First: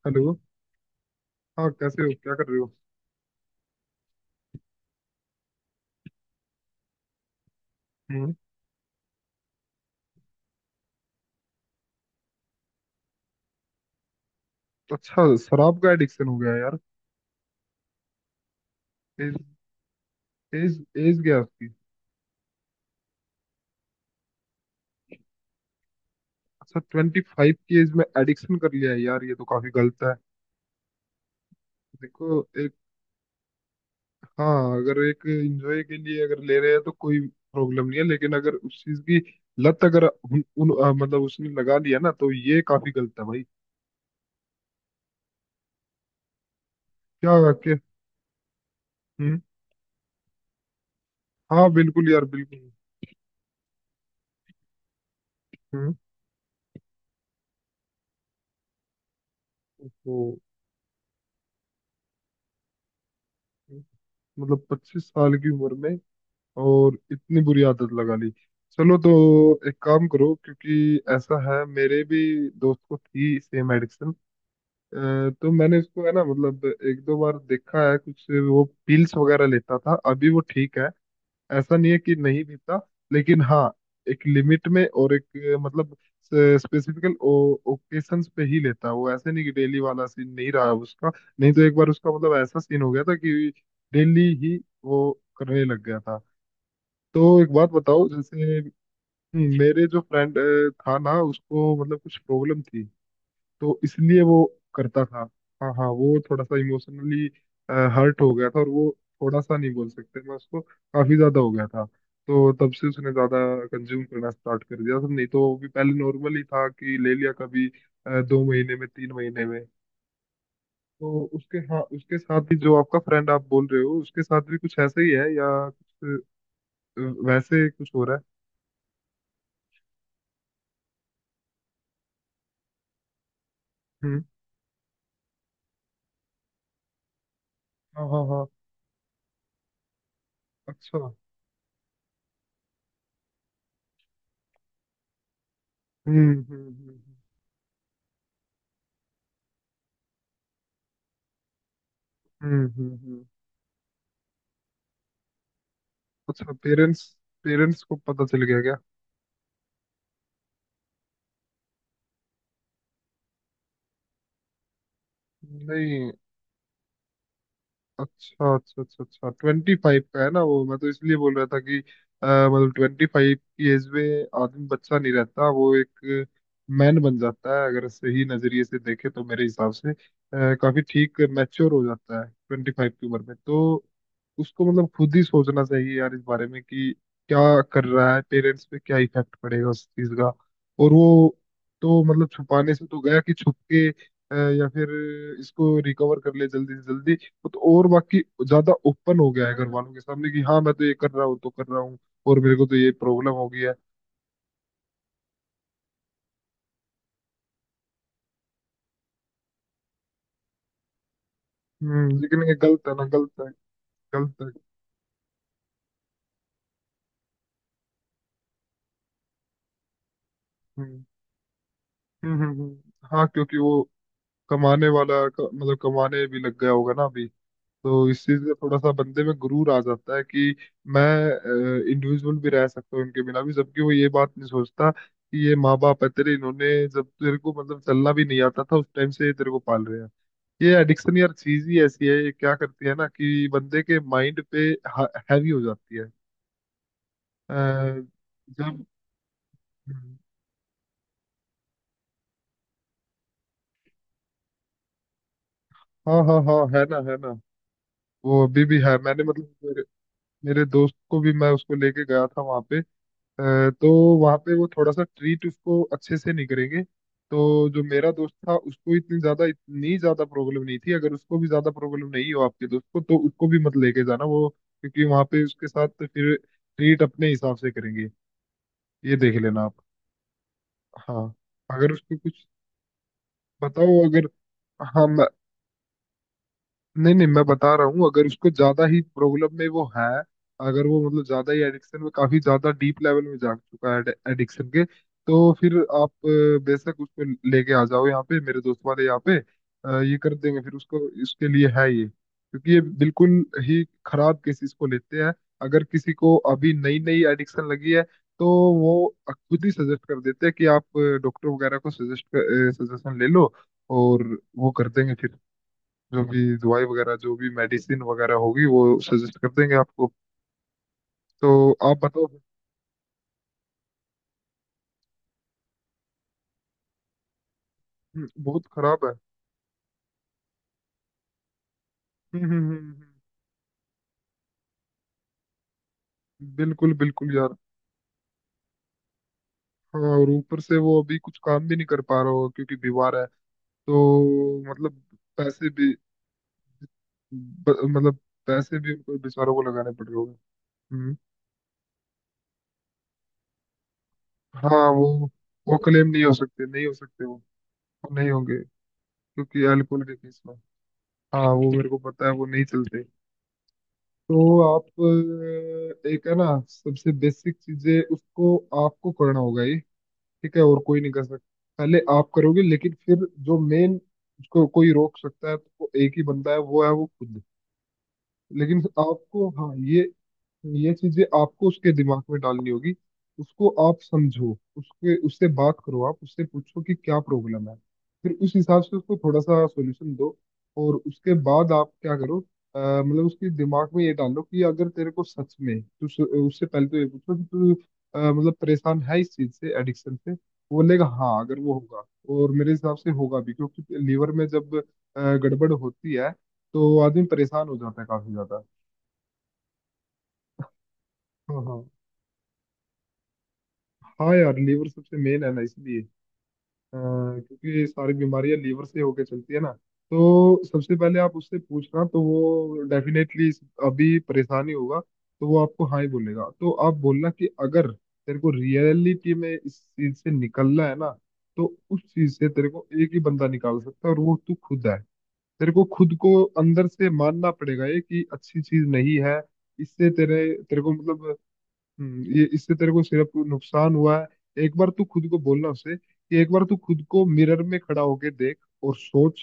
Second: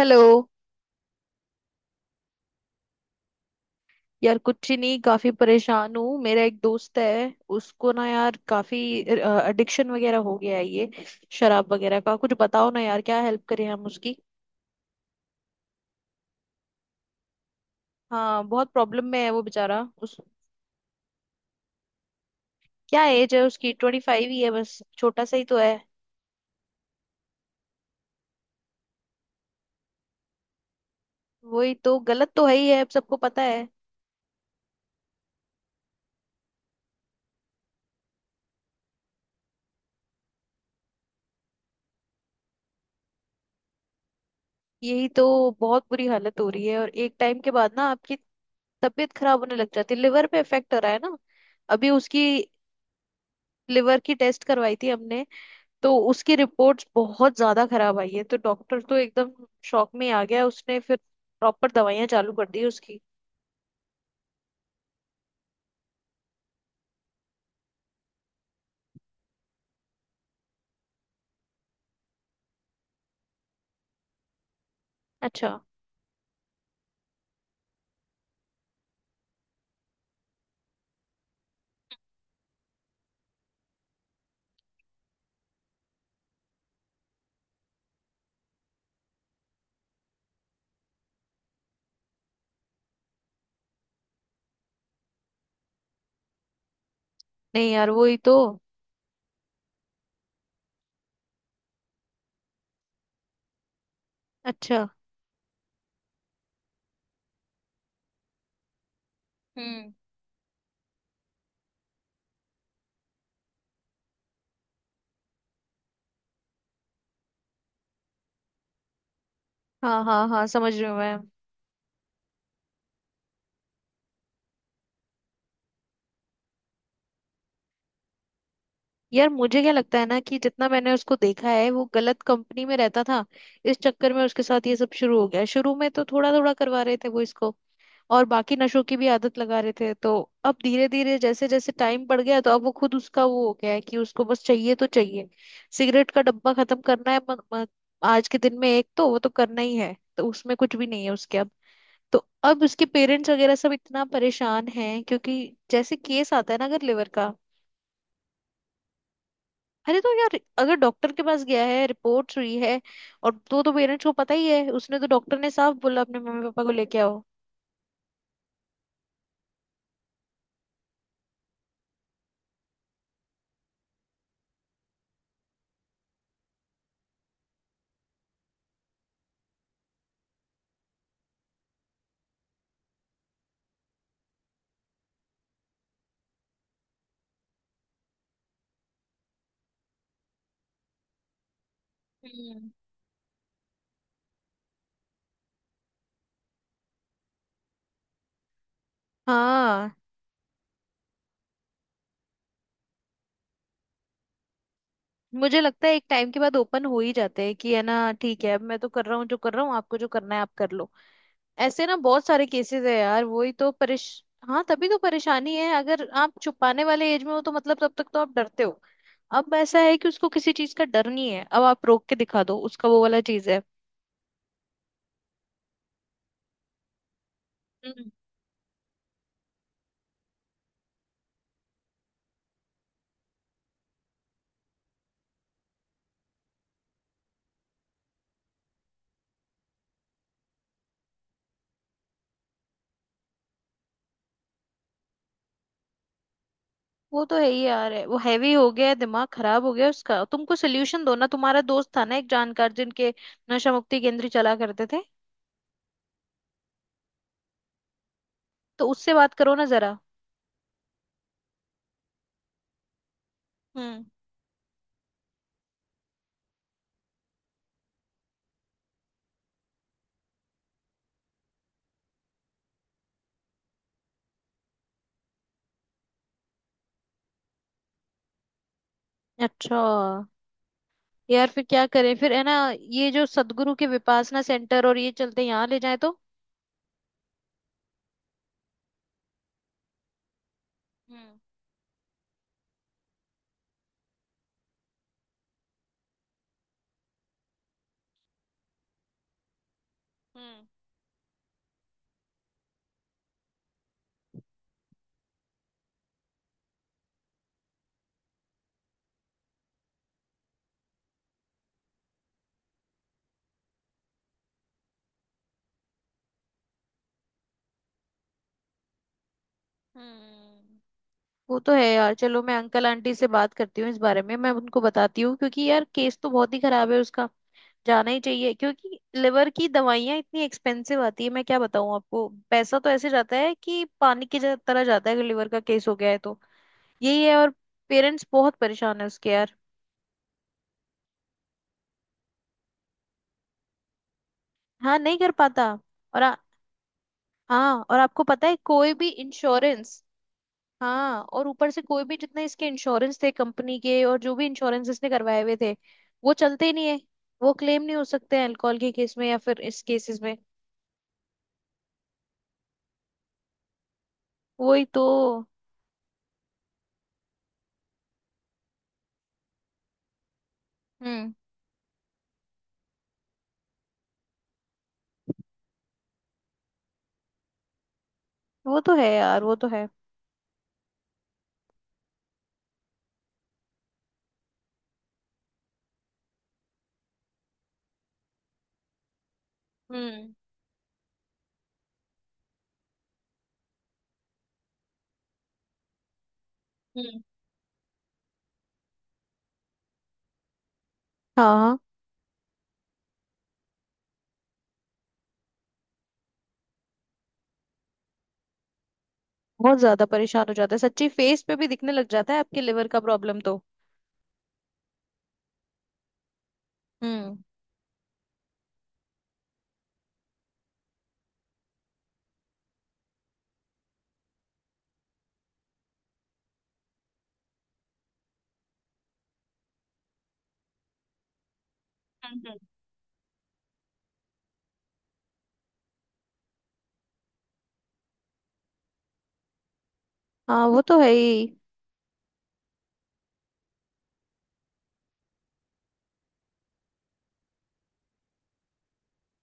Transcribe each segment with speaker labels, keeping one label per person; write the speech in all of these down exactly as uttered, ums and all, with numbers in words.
Speaker 1: Hello.
Speaker 2: Hello. हाँ, कैसे हो? क्या कर रहे हो?
Speaker 1: यार कुछ ही नहीं, काफी परेशान हूँ। मेरा एक दोस्त है, उसको ना
Speaker 2: हम्म।
Speaker 1: यार काफी एडिक्शन वगैरह हो गया है, ये शराब वगैरह का। कुछ बताओ ना यार, क्या हेल्प करें हम उसकी।
Speaker 2: अच्छा, शराब का एडिक्शन हो गया है यार।
Speaker 1: हाँ, बहुत प्रॉब्लम में है
Speaker 2: एज
Speaker 1: वो बेचारा। उस
Speaker 2: एज एज गया उसकी?
Speaker 1: क्या एज है उसकी? ट्वेंटी फाइव ही है, बस छोटा सा ही तो है।
Speaker 2: अच्छा, ट्वेंटी फाइव की एज में एडिक्शन कर लिया है यार? ये तो काफी गलत है।
Speaker 1: वही तो, गलत
Speaker 2: देखो,
Speaker 1: तो है ही
Speaker 2: एक...
Speaker 1: है, अब सबको पता है।
Speaker 2: हाँ, अगर एक एंजॉय के लिए अगर ले रहे हैं तो कोई प्रॉब्लम नहीं है, लेकिन अगर उस चीज की लत, अगर उन, उन अ, मतलब उसने लगा लिया ना, तो ये काफी गलत है भाई।
Speaker 1: यही तो, बहुत बुरी हालत हो रही है। और एक टाइम के
Speaker 2: क्या? के?
Speaker 1: बाद ना आपकी तबीयत खराब
Speaker 2: हम्म।
Speaker 1: होने लग जाती है, लिवर पे इफेक्ट हो रहा है ना।
Speaker 2: हाँ
Speaker 1: अभी
Speaker 2: बिल्कुल
Speaker 1: उसकी
Speaker 2: यार, बिल्कुल।
Speaker 1: लिवर की टेस्ट करवाई थी हमने,
Speaker 2: हम्म।
Speaker 1: तो उसकी रिपोर्ट्स बहुत ज्यादा खराब आई है। तो डॉक्टर तो एकदम शॉक में ही आ
Speaker 2: तो
Speaker 1: गया। उसने फिर प्रॉपर दवाइयां चालू कर दी उसकी।
Speaker 2: मतलब पच्चीस साल की उम्र में और इतनी बुरी आदत लगा ली। चलो तो एक काम करो, क्योंकि ऐसा है, मेरे भी दोस्त को थी सेम एडिक्शन।
Speaker 1: अच्छा।
Speaker 2: तो मैंने उसको, है ना, मतलब एक दो बार देखा है, कुछ वो पिल्स वगैरह लेता था, अभी वो ठीक है। ऐसा नहीं है कि नहीं पीता, लेकिन हाँ, एक लिमिट में और एक अ, मतलब स्पेसिफिकल ओकेशंस पे ही लेता है वो। ऐसे नहीं कि डेली वाला सीन नहीं रहा उसका। नहीं तो एक बार उसका मतलब ऐसा सीन हो गया था कि डेली ही वो करने लग गया था। तो एक बात
Speaker 1: नहीं यार,
Speaker 2: बताओ,
Speaker 1: वही तो।
Speaker 2: जैसे मेरे जो फ्रेंड था ना, उसको मतलब कुछ प्रॉब्लम थी, तो इसलिए वो
Speaker 1: अच्छा।
Speaker 2: करता था। हाँ हाँ, वो थोड़ा सा इमोशनली हर्ट हो गया था और वो थोड़ा सा नहीं, बोल
Speaker 1: हम्म।
Speaker 2: सकते मैं, उसको काफी ज्यादा हो गया था। तो तब से उसने ज्यादा कंज्यूम करना स्टार्ट कर दिया था। नहीं तो वो भी पहले नॉर्मल ही था, कि ले लिया कभी अ, दो महीने में, तीन महीने में।
Speaker 1: हाँ हाँ हाँ, समझ रही हूँ मैं।
Speaker 2: तो उसके, हाँ, उसके साथ ही जो आपका फ्रेंड आप बोल रहे हो, उसके साथ भी कुछ ऐसा ही है, या कुछ अ, वैसे कुछ हो रहा है?
Speaker 1: यार मुझे क्या लगता है ना, कि जितना मैंने उसको देखा है, वो गलत कंपनी में रहता था। इस चक्कर
Speaker 2: हम्म
Speaker 1: में उसके साथ ये सब शुरू हो गया। शुरू में तो थोड़ा थोड़ा करवा रहे थे वो इसको,
Speaker 2: हाँ हाँ
Speaker 1: और
Speaker 2: हाँ।
Speaker 1: बाकी नशों की भी आदत लगा रहे थे। तो अब धीरे
Speaker 2: अच्छा।
Speaker 1: धीरे जैसे जैसे टाइम बढ़ गया, तो अब वो खुद उसका वो हो गया है कि उसको बस चाहिए तो चाहिए। सिगरेट का
Speaker 2: हम्म
Speaker 1: डब्बा
Speaker 2: हम्म
Speaker 1: खत्म करना
Speaker 2: हम्म
Speaker 1: है म, म, आज के दिन में एक, तो वो तो करना ही है, तो उसमें कुछ भी नहीं है उसके अब। तो अब
Speaker 2: हम्म
Speaker 1: उसके
Speaker 2: हम्म, हम्म, हम्म।
Speaker 1: पेरेंट्स वगैरह सब इतना परेशान हैं, क्योंकि जैसे केस
Speaker 2: अच्छा,
Speaker 1: आता है ना अगर
Speaker 2: पेरेंट्स
Speaker 1: लिवर का।
Speaker 2: पेरेंट्स को पता चल गया क्या?
Speaker 1: अरे तो यार, अगर डॉक्टर के पास गया है, रिपोर्ट्स हुई है, और तो तो पेरेंट्स को पता ही है। उसने तो, डॉक्टर ने साफ बोला
Speaker 2: नहीं।
Speaker 1: अपने मम्मी पापा को लेके आओ।
Speaker 2: अच्छा अच्छा अच्छा, अच्छा ट्वेंटी फाइव का है ना वो? मैं तो इसलिए बोल रहा था कि अ, मतलब ट्वेंटी फाइव की एज में आदमी बच्चा नहीं रहता, वो एक मैन बन जाता है। अगर सही नजरिए से देखे तो मेरे हिसाब से अ, काफी ठीक मैच्योर हो जाता है ट्वेंटी फाइव की उम्र में। तो उसको मतलब खुद ही सोचना चाहिए यार इस बारे में कि क्या कर रहा है, पेरेंट्स पे क्या इफेक्ट पड़ेगा उस चीज का। और वो, तो मतलब
Speaker 1: हम्म।
Speaker 2: छुपाने से तो गया, कि छुप के अ, या फिर इसको रिकवर कर ले जल्दी से जल्दी। वो तो और बाकी ज्यादा ओपन हो गया है घर वालों
Speaker 1: हाँ,
Speaker 2: के सामने कि हाँ मैं तो ये कर रहा हूँ तो कर रहा हूँ, और मेरे को तो ये प्रॉब्लम हो गई है।
Speaker 1: मुझे लगता है एक टाइम के बाद ओपन हो ही जाते हैं, कि है ना ठीक है, अब मैं तो कर रहा हूँ, जो कर रहा हूँ, आपको जो करना है आप कर लो। ऐसे ना,
Speaker 2: हम्म,
Speaker 1: बहुत
Speaker 2: लेकिन
Speaker 1: सारे
Speaker 2: ये
Speaker 1: केसेस
Speaker 2: गलत
Speaker 1: है
Speaker 2: है ना,
Speaker 1: यार,
Speaker 2: गलत है,
Speaker 1: वही तो परेश
Speaker 2: गलत है।
Speaker 1: हाँ, तभी तो परेशानी है। अगर आप छुपाने वाले एज में हो तो मतलब तब तक तो आप डरते हो। अब ऐसा है कि उसको किसी चीज का
Speaker 2: हम्म
Speaker 1: डर नहीं है, अब आप रोक के
Speaker 2: हम्म
Speaker 1: दिखा दो,
Speaker 2: हम्म,
Speaker 1: उसका वो
Speaker 2: हम्म।
Speaker 1: वाला
Speaker 2: हाँ,
Speaker 1: चीज
Speaker 2: क्योंकि
Speaker 1: है।
Speaker 2: वो कमाने वाला क- मतलब कमाने भी लग गया होगा ना अभी। तो
Speaker 1: हम्म।
Speaker 2: इस चीज में थोड़ा सा बंदे में गुरूर आ जाता है कि मैं इंडिविजुअल भी रह सकता हूँ इनके बिना भी, जबकि वो ये बात नहीं सोचता कि ये माँ बाप है तेरे, इन्होंने जब तेरे को मतलब चलना भी नहीं आता था उस टाइम से ये तेरे को पाल रहे हैं। ये एडिक्शन यार, चीज ही ऐसी है, ये क्या करती है ना कि बंदे के माइंड पे हैवी हो जाती है।
Speaker 1: वो तो है ही यार।
Speaker 2: अ,
Speaker 1: है, वो हैवी हो
Speaker 2: जब
Speaker 1: गया है, दिमाग खराब हो गया है उसका। तुमको सोल्यूशन दो ना, तुम्हारा दोस्त था ना एक जानकार, जिनके नशा मुक्ति केंद्र चला करते थे,
Speaker 2: हाँ हाँ हाँ, है ना, है ना। वो अभी भी
Speaker 1: तो
Speaker 2: है।
Speaker 1: उससे
Speaker 2: मैंने
Speaker 1: बात
Speaker 2: मतलब
Speaker 1: करो ना
Speaker 2: मेरे,
Speaker 1: जरा।
Speaker 2: मेरे दोस्त को भी मैं उसको लेके गया था वहां पे। अ, तो
Speaker 1: हम्म।
Speaker 2: वहाँ पे वो थोड़ा सा ट्रीट उसको अच्छे से नहीं करेंगे। तो जो मेरा दोस्त था उसको इतनी ज्यादा इतनी ज्यादा प्रॉब्लम नहीं थी, अगर उसको भी ज्यादा प्रॉब्लम नहीं हो आपके दोस्त को, तो उसको भी मत लेके जाना वो, क्योंकि वहाँ पे उसके साथ फिर ट्रीट अपने हिसाब से करेंगे, ये देख लेना आप।
Speaker 1: अच्छा।
Speaker 2: हाँ,
Speaker 1: यार फिर क्या
Speaker 2: अगर
Speaker 1: करें
Speaker 2: उसको
Speaker 1: फिर, है
Speaker 2: कुछ
Speaker 1: ना ये जो सदगुरु के
Speaker 2: बताओ, अगर...
Speaker 1: विपासना सेंटर और
Speaker 2: हाँ,
Speaker 1: ये चलते हैं, यहाँ ले जाए तो।
Speaker 2: नहीं नहीं, मैं बता रहा हूँ, अगर उसको ज्यादा ही प्रॉब्लम में वो है, अगर वो मतलब
Speaker 1: हम्म
Speaker 2: ज्यादा ही एडिक्शन में, काफी ज्यादा डीप लेवल में जा चुका है एडिक्शन के, तो फिर आप अ, बेशक उसको लेके आ जाओ यहाँ पे, मेरे दोस्त वाले यहाँ पे अ, ये कर देंगे
Speaker 1: हम्म
Speaker 2: फिर उसको। इसके लिए है ये, क्योंकि ये बिल्कुल ही खराब केसेस को लेते हैं। अगर किसी को अभी नई नई एडिक्शन लगी है, तो वो खुद ही सजेस्ट कर देते हैं कि आप डॉक्टर वगैरह को सजेस्ट सजेशन ले लो, और वो कर देंगे फिर, जो भी दवाई वगैरह, जो भी मेडिसिन वगैरह होगी वो सजेस्ट कर देंगे आपको।
Speaker 1: हम्म।
Speaker 2: तो
Speaker 1: वो तो है
Speaker 2: आप
Speaker 1: यार।
Speaker 2: बताओ।
Speaker 1: चलो मैं अंकल आंटी से बात करती हूँ इस बारे में, मैं उनको बताती हूँ, क्योंकि यार केस तो बहुत ही खराब है उसका। जाना ही
Speaker 2: हम्म,
Speaker 1: चाहिए,
Speaker 2: बहुत
Speaker 1: क्योंकि
Speaker 2: खराब है।
Speaker 1: लिवर की दवाइयाँ इतनी एक्सपेंसिव आती है, मैं क्या बताऊँ आपको।
Speaker 2: हम्म हम्म
Speaker 1: पैसा तो
Speaker 2: हम्म,
Speaker 1: ऐसे जाता है कि पानी की जा- तरह जाता है, अगर लिवर का केस हो गया है तो।
Speaker 2: हम्म, बिल्कुल
Speaker 1: यही
Speaker 2: बिल्कुल
Speaker 1: है। और
Speaker 2: यार।
Speaker 1: पेरेंट्स बहुत परेशान है उसके यार।
Speaker 2: हाँ, और ऊपर से वो अभी कुछ काम भी नहीं कर पा रहा होगा क्योंकि बीमार है, तो
Speaker 1: हाँ,
Speaker 2: मतलब
Speaker 1: नहीं कर
Speaker 2: पैसे
Speaker 1: पाता।
Speaker 2: भी,
Speaker 1: और आ-
Speaker 2: ब,
Speaker 1: हाँ, और
Speaker 2: मतलब
Speaker 1: आपको पता है
Speaker 2: पैसे भी
Speaker 1: कोई भी
Speaker 2: उनको बेचारों को लगाने
Speaker 1: इंश्योरेंस,
Speaker 2: पड़ रहे होंगे। हम्म।
Speaker 1: हाँ और ऊपर से कोई भी, जितने इसके इंश्योरेंस थे कंपनी के, और जो भी
Speaker 2: हाँ,
Speaker 1: इंश्योरेंस
Speaker 2: वो
Speaker 1: इसने करवाए हुए थे,
Speaker 2: वो क्लेम नहीं हो
Speaker 1: वो चलते
Speaker 2: सकते,
Speaker 1: ही
Speaker 2: नहीं
Speaker 1: नहीं
Speaker 2: हो
Speaker 1: है।
Speaker 2: सकते वो
Speaker 1: वो क्लेम नहीं हो
Speaker 2: वो नहीं
Speaker 1: सकते हैं
Speaker 2: होंगे,
Speaker 1: अल्कोहल के केस में, या फिर
Speaker 2: क्योंकि
Speaker 1: इस
Speaker 2: अल्कोहल के
Speaker 1: केसेस में।
Speaker 2: केस में हाँ, वो मेरे को पता है, वो नहीं चलते। तो
Speaker 1: वही
Speaker 2: आप
Speaker 1: तो।
Speaker 2: अ, एक है ना सबसे बेसिक चीजें, उसको आपको करना होगा ये, ठीक है, और कोई नहीं कर
Speaker 1: हम्म।
Speaker 2: सकता। पहले आप करोगे, लेकिन फिर जो मेन, उसको कोई रोक सकता है तो वो एक ही बंदा है, वो है वो खुद।
Speaker 1: वो
Speaker 2: लेकिन
Speaker 1: तो है यार,
Speaker 2: आपको,
Speaker 1: वो तो
Speaker 2: हाँ,
Speaker 1: है।
Speaker 2: ये ये चीजें आपको उसके दिमाग में डालनी होगी। उसको आप समझो, उसके, उससे बात करो, आप उससे पूछो कि क्या प्रॉब्लम है, फिर उस हिसाब से उसको थोड़ा सा सॉल्यूशन
Speaker 1: हम्म
Speaker 2: दो, और उसके बाद आप क्या करो अ, मतलब उसके दिमाग में ये डालो कि अगर तेरे को सच में तू उस- उससे पहले तो ये
Speaker 1: हम्म।
Speaker 2: पूछो कि तू अ, मतलब परेशान है इस चीज से, एडिक्शन से। वो बोलेगा हाँ,
Speaker 1: हाँ
Speaker 2: अगर वो
Speaker 1: हाँ,
Speaker 2: होगा, और मेरे हिसाब से होगा भी, क्योंकि लीवर में जब अ, गड़बड़ होती है तो आदमी परेशान हो जाता है काफी ज्यादा।
Speaker 1: बहुत ज्यादा परेशान हो जाता है सच्ची। फेस पे
Speaker 2: हाँ
Speaker 1: भी
Speaker 2: हाँ,
Speaker 1: दिखने लग जाता है आपके लिवर का प्रॉब्लम तो।
Speaker 2: हाँ यार लीवर सबसे मेन है ना, इसलिए अ,
Speaker 1: हम्म
Speaker 2: क्योंकि सारी बीमारियां लीवर से होके चलती है ना। तो सबसे पहले आप उससे पूछना, तो वो डेफिनेटली अभी परेशानी होगा तो वो आपको हाँ ही बोलेगा। तो आप बोलना कि अगर तेरे को रियलिटी में इस चीज से निकलना है ना, तो उस चीज
Speaker 1: हम्म
Speaker 2: से
Speaker 1: हम्म।
Speaker 2: तेरे को एक ही बंदा निकाल सकता है, और वो तू खुद है। तेरे को खुद को अंदर से मानना पड़ेगा ये कि अच्छी चीज नहीं है, इससे तेरे,
Speaker 1: हाँ, वो
Speaker 2: तेरे को
Speaker 1: तो है
Speaker 2: मतलब,
Speaker 1: ही।
Speaker 2: हम्म, ये, इससे तेरे को सिर्फ नुकसान हुआ है। एक बार तू खुद को बोलना उसे कि एक बार तू खुद को मिरर में खड़ा होके देख, और सोच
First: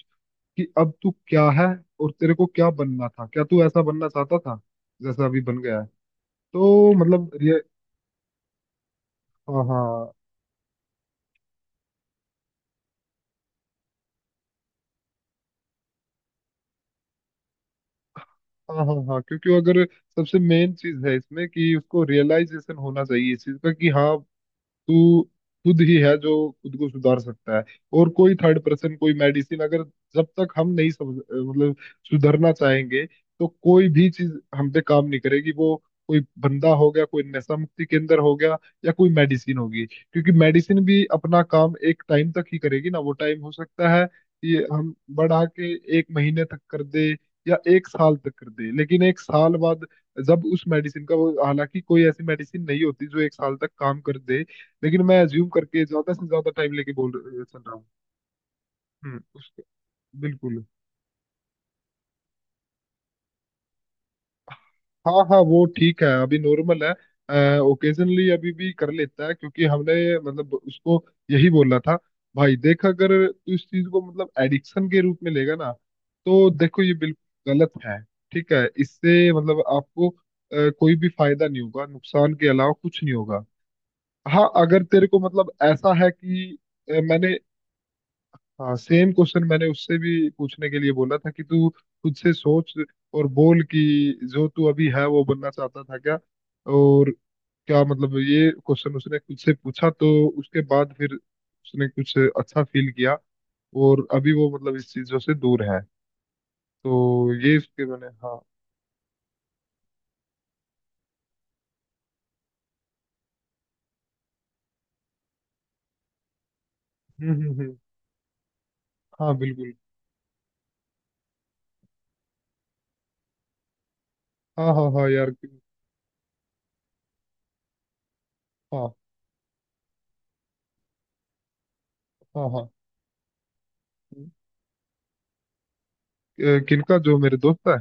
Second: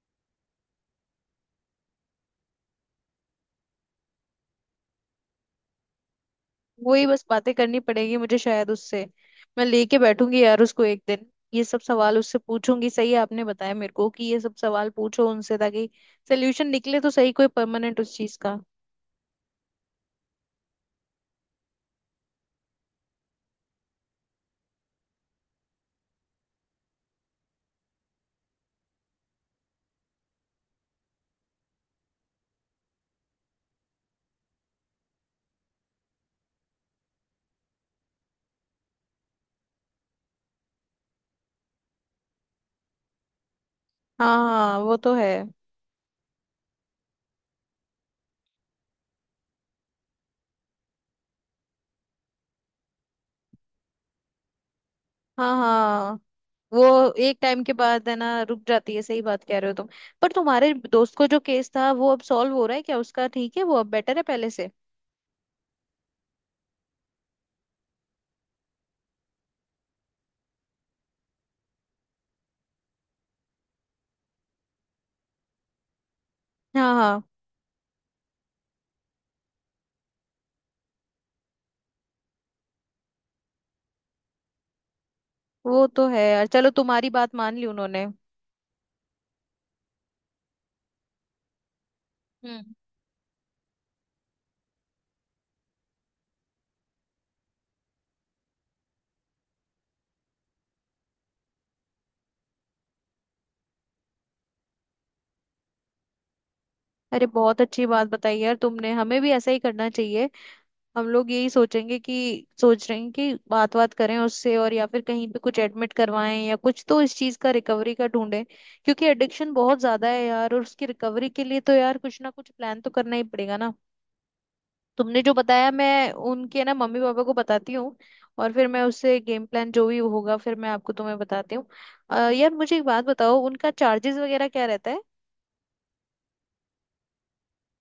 Speaker 2: कि अब तू क्या है, और तेरे को क्या बनना था, क्या तू ऐसा बनना चाहता था जैसा अभी बन गया है। तो
Speaker 1: वही बस
Speaker 2: मतलब
Speaker 1: बातें
Speaker 2: ये,
Speaker 1: करनी पड़ेगी मुझे शायद उससे।
Speaker 2: हाँ
Speaker 1: मैं लेके
Speaker 2: हाँ
Speaker 1: बैठूंगी यार उसको एक दिन, ये सब सवाल उससे पूछूंगी। सही है, आपने बताया मेरे को कि ये सब सवाल पूछो उनसे, ताकि सोल्यूशन निकले तो सही, कोई परमानेंट उस चीज का।
Speaker 2: हाँ, हाँ हाँ, क्योंकि अगर सबसे मेन चीज है इसमें कि उसको रियलाइजेशन होना चाहिए इस चीज का कि हाँ, तू खुद ही है जो खुद को सुधार सकता है। और कोई थर्ड पर्सन, कोई मेडिसिन, अगर जब तक हम नहीं समझ, मतलब सुधरना चाहेंगे, तो कोई भी चीज हम पे काम नहीं करेगी वो, कोई बंदा हो गया, कोई नशा मुक्ति केंद्र हो गया, या कोई मेडिसिन होगी, क्योंकि मेडिसिन भी अपना काम एक टाइम तक ही करेगी ना। वो टाइम हो सकता है
Speaker 1: हाँ
Speaker 2: कि
Speaker 1: हाँ,
Speaker 2: हम
Speaker 1: वो तो है।
Speaker 2: बढ़ा के एक महीने तक कर दे, या एक साल तक कर दे, लेकिन एक साल बाद जब उस मेडिसिन का वो, हालांकि कोई ऐसी मेडिसिन नहीं होती जो एक साल तक काम कर दे, लेकिन मैं अज्यूम
Speaker 1: हाँ
Speaker 2: करके ज्यादा
Speaker 1: हाँ,
Speaker 2: से ज्यादा टाइम लेके बोल
Speaker 1: वो एक
Speaker 2: चल
Speaker 1: टाइम के
Speaker 2: रहा हूँ।
Speaker 1: बाद है ना रुक जाती है,
Speaker 2: हम्म,
Speaker 1: सही बात कह
Speaker 2: उसके,
Speaker 1: रहे हो तुम। पर
Speaker 2: बिल्कुल।
Speaker 1: तुम्हारे दोस्त को जो केस था वो अब सॉल्व हो रहा है क्या उसका? ठीक है वो, अब बेटर है पहले से?
Speaker 2: हाँ हाँ, वो ठीक है अभी, नॉर्मल है। ओकेजनली अभी भी कर लेता है, क्योंकि हमने मतलब उसको यही बोला था, भाई देख, अगर तू इस चीज को मतलब एडिक्शन के रूप में लेगा ना, तो देखो ये
Speaker 1: हाँ हाँ,
Speaker 2: बिल्कुल गलत है, ठीक है, इससे मतलब आपको अ, कोई भी फायदा नहीं होगा, नुकसान के अलावा कुछ नहीं होगा। हाँ, अगर तेरे को मतलब
Speaker 1: वो
Speaker 2: ऐसा
Speaker 1: तो
Speaker 2: है
Speaker 1: है यार।
Speaker 2: कि
Speaker 1: चलो,
Speaker 2: अ,
Speaker 1: तुम्हारी बात
Speaker 2: मैंने,
Speaker 1: मान ली उन्होंने।
Speaker 2: हाँ, सेम क्वेश्चन मैंने उससे भी पूछने के लिए बोला था कि तू खुद से सोच,
Speaker 1: हम्म।
Speaker 2: और बोल कि जो तू अभी है वो बनना चाहता था क्या, और क्या मतलब ये क्वेश्चन उसने खुद से पूछा तो उसके बाद फिर उसने कुछ अच्छा फील किया, और अभी वो मतलब इस चीजों से दूर है।
Speaker 1: अरे
Speaker 2: तो ये
Speaker 1: बहुत
Speaker 2: इसके,
Speaker 1: अच्छी
Speaker 2: मैंने
Speaker 1: बात बताई
Speaker 2: हाँ।
Speaker 1: यार तुमने, हमें भी ऐसा ही करना चाहिए। हम लोग यही सोचेंगे कि, सोच रहे हैं कि बात, बात करें उससे, और या फिर कहीं पे कुछ एडमिट करवाएं, या कुछ तो इस
Speaker 2: हम्म
Speaker 1: चीज
Speaker 2: हम्म
Speaker 1: का
Speaker 2: हम्म
Speaker 1: रिकवरी का ढूंढें। क्योंकि
Speaker 2: हाँ
Speaker 1: एडिक्शन
Speaker 2: बिल्कुल।
Speaker 1: बहुत ज्यादा है यार, और उसकी रिकवरी के लिए तो यार कुछ ना कुछ प्लान तो करना ही पड़ेगा ना।
Speaker 2: हाँ हाँ हाँ
Speaker 1: तुमने
Speaker 2: यार
Speaker 1: जो
Speaker 2: कि-
Speaker 1: बताया मैं उनके ना मम्मी पापा को बताती हूँ, और फिर मैं
Speaker 2: हाँ
Speaker 1: उससे गेम प्लान जो भी होगा फिर मैं आपको, तुम्हें बताती हूँ। अ,
Speaker 2: हाँ
Speaker 1: यार
Speaker 2: हाँ।
Speaker 1: मुझे एक बात बताओ, उनका चार्जेस वगैरह क्या रहता है?
Speaker 2: अ, किनका, जो मेरे दोस्त है?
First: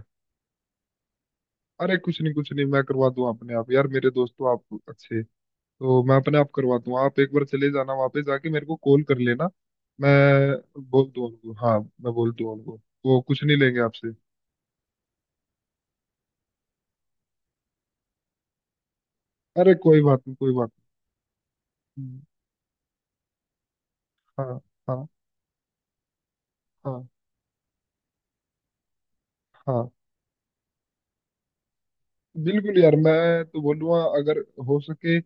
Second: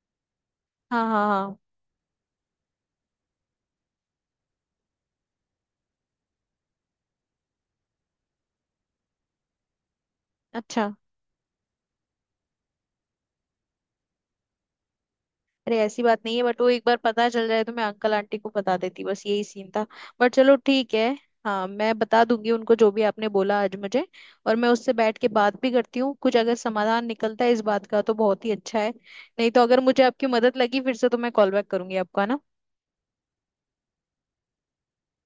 Speaker 1: हाँ हाँ हाँ।
Speaker 2: अरे कुछ नहीं, कुछ नहीं, मैं करवा दूं अपने आप यार, मेरे दोस्त तो आप अच्छे हैं। तो मैं अपने आप करवाता हूँ, आप एक बार चले जाना, वापस जाके मेरे को कॉल कर लेना, मैं
Speaker 1: अच्छा।
Speaker 2: बोल दूँ उनको, हाँ मैं बोल दूँ उनको, वो कुछ नहीं लेंगे आपसे।
Speaker 1: अरे ऐसी बात नहीं है, बट वो एक बार पता चल जाए तो मैं अंकल आंटी को बता देती, बस यही सीन
Speaker 2: अरे
Speaker 1: था।
Speaker 2: कोई बात नहीं,
Speaker 1: बट
Speaker 2: कोई
Speaker 1: चलो
Speaker 2: बात
Speaker 1: ठीक है। हाँ, मैं
Speaker 2: नहीं। हम्म,
Speaker 1: बता दूंगी उनको जो भी आपने बोला आज मुझे। और
Speaker 2: हाँ
Speaker 1: मैं उससे
Speaker 2: हाँ
Speaker 1: बैठ के बात भी करती हूँ, कुछ अगर समाधान
Speaker 2: हाँ,
Speaker 1: निकलता है इस बात का तो बहुत ही अच्छा है। नहीं तो अगर
Speaker 2: हाँ
Speaker 1: मुझे आपकी मदद लगी फिर से तो मैं कॉल बैक करूंगी आपको, है ना?
Speaker 2: बिल्कुल यार, मैं तो बोलूँगा, अगर हो सके अ,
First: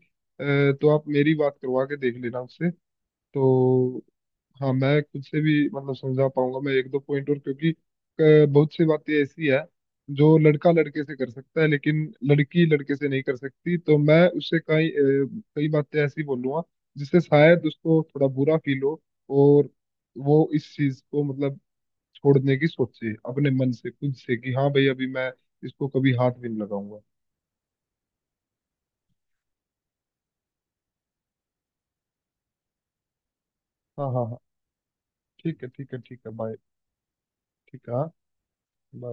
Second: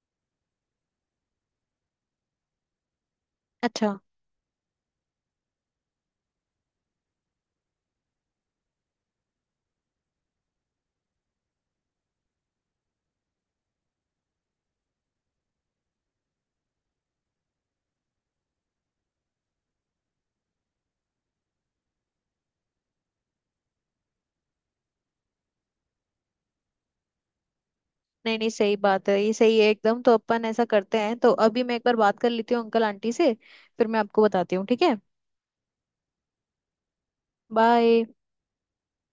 Speaker 2: तो आप मेरी बात करवा के देख लेना उससे। तो
Speaker 1: अच्छा।
Speaker 2: हाँ, मैं खुद से भी मतलब समझा पाऊंगा, मैं एक दो पॉइंट और, क्योंकि अ, बहुत सी बातें ऐसी है जो लड़का लड़के से कर सकता है लेकिन लड़की लड़के से नहीं कर सकती। तो मैं उससे कई अ, कई बातें ऐसी बोलूंगा जिससे शायद उसको थोड़ा बुरा फील हो, और वो इस चीज को मतलब छोड़ने की सोचे अपने मन से, खुद से, कि हाँ भाई अभी मैं इसको कभी हाथ भी नहीं लगाऊंगा।
Speaker 1: नहीं नहीं, सही बात है, ये सही है एकदम। तो अपन ऐसा करते हैं, तो अभी मैं एक बार बात कर लेती हूँ अंकल आंटी से, फिर मैं
Speaker 2: हाँ
Speaker 1: आपको
Speaker 2: हाँ हाँ,
Speaker 1: बताती हूँ ठीक है?
Speaker 2: ठीक है, ठीक है, ठीक है, बाय। ठीक है,
Speaker 1: बाय।
Speaker 2: हाँ, bye।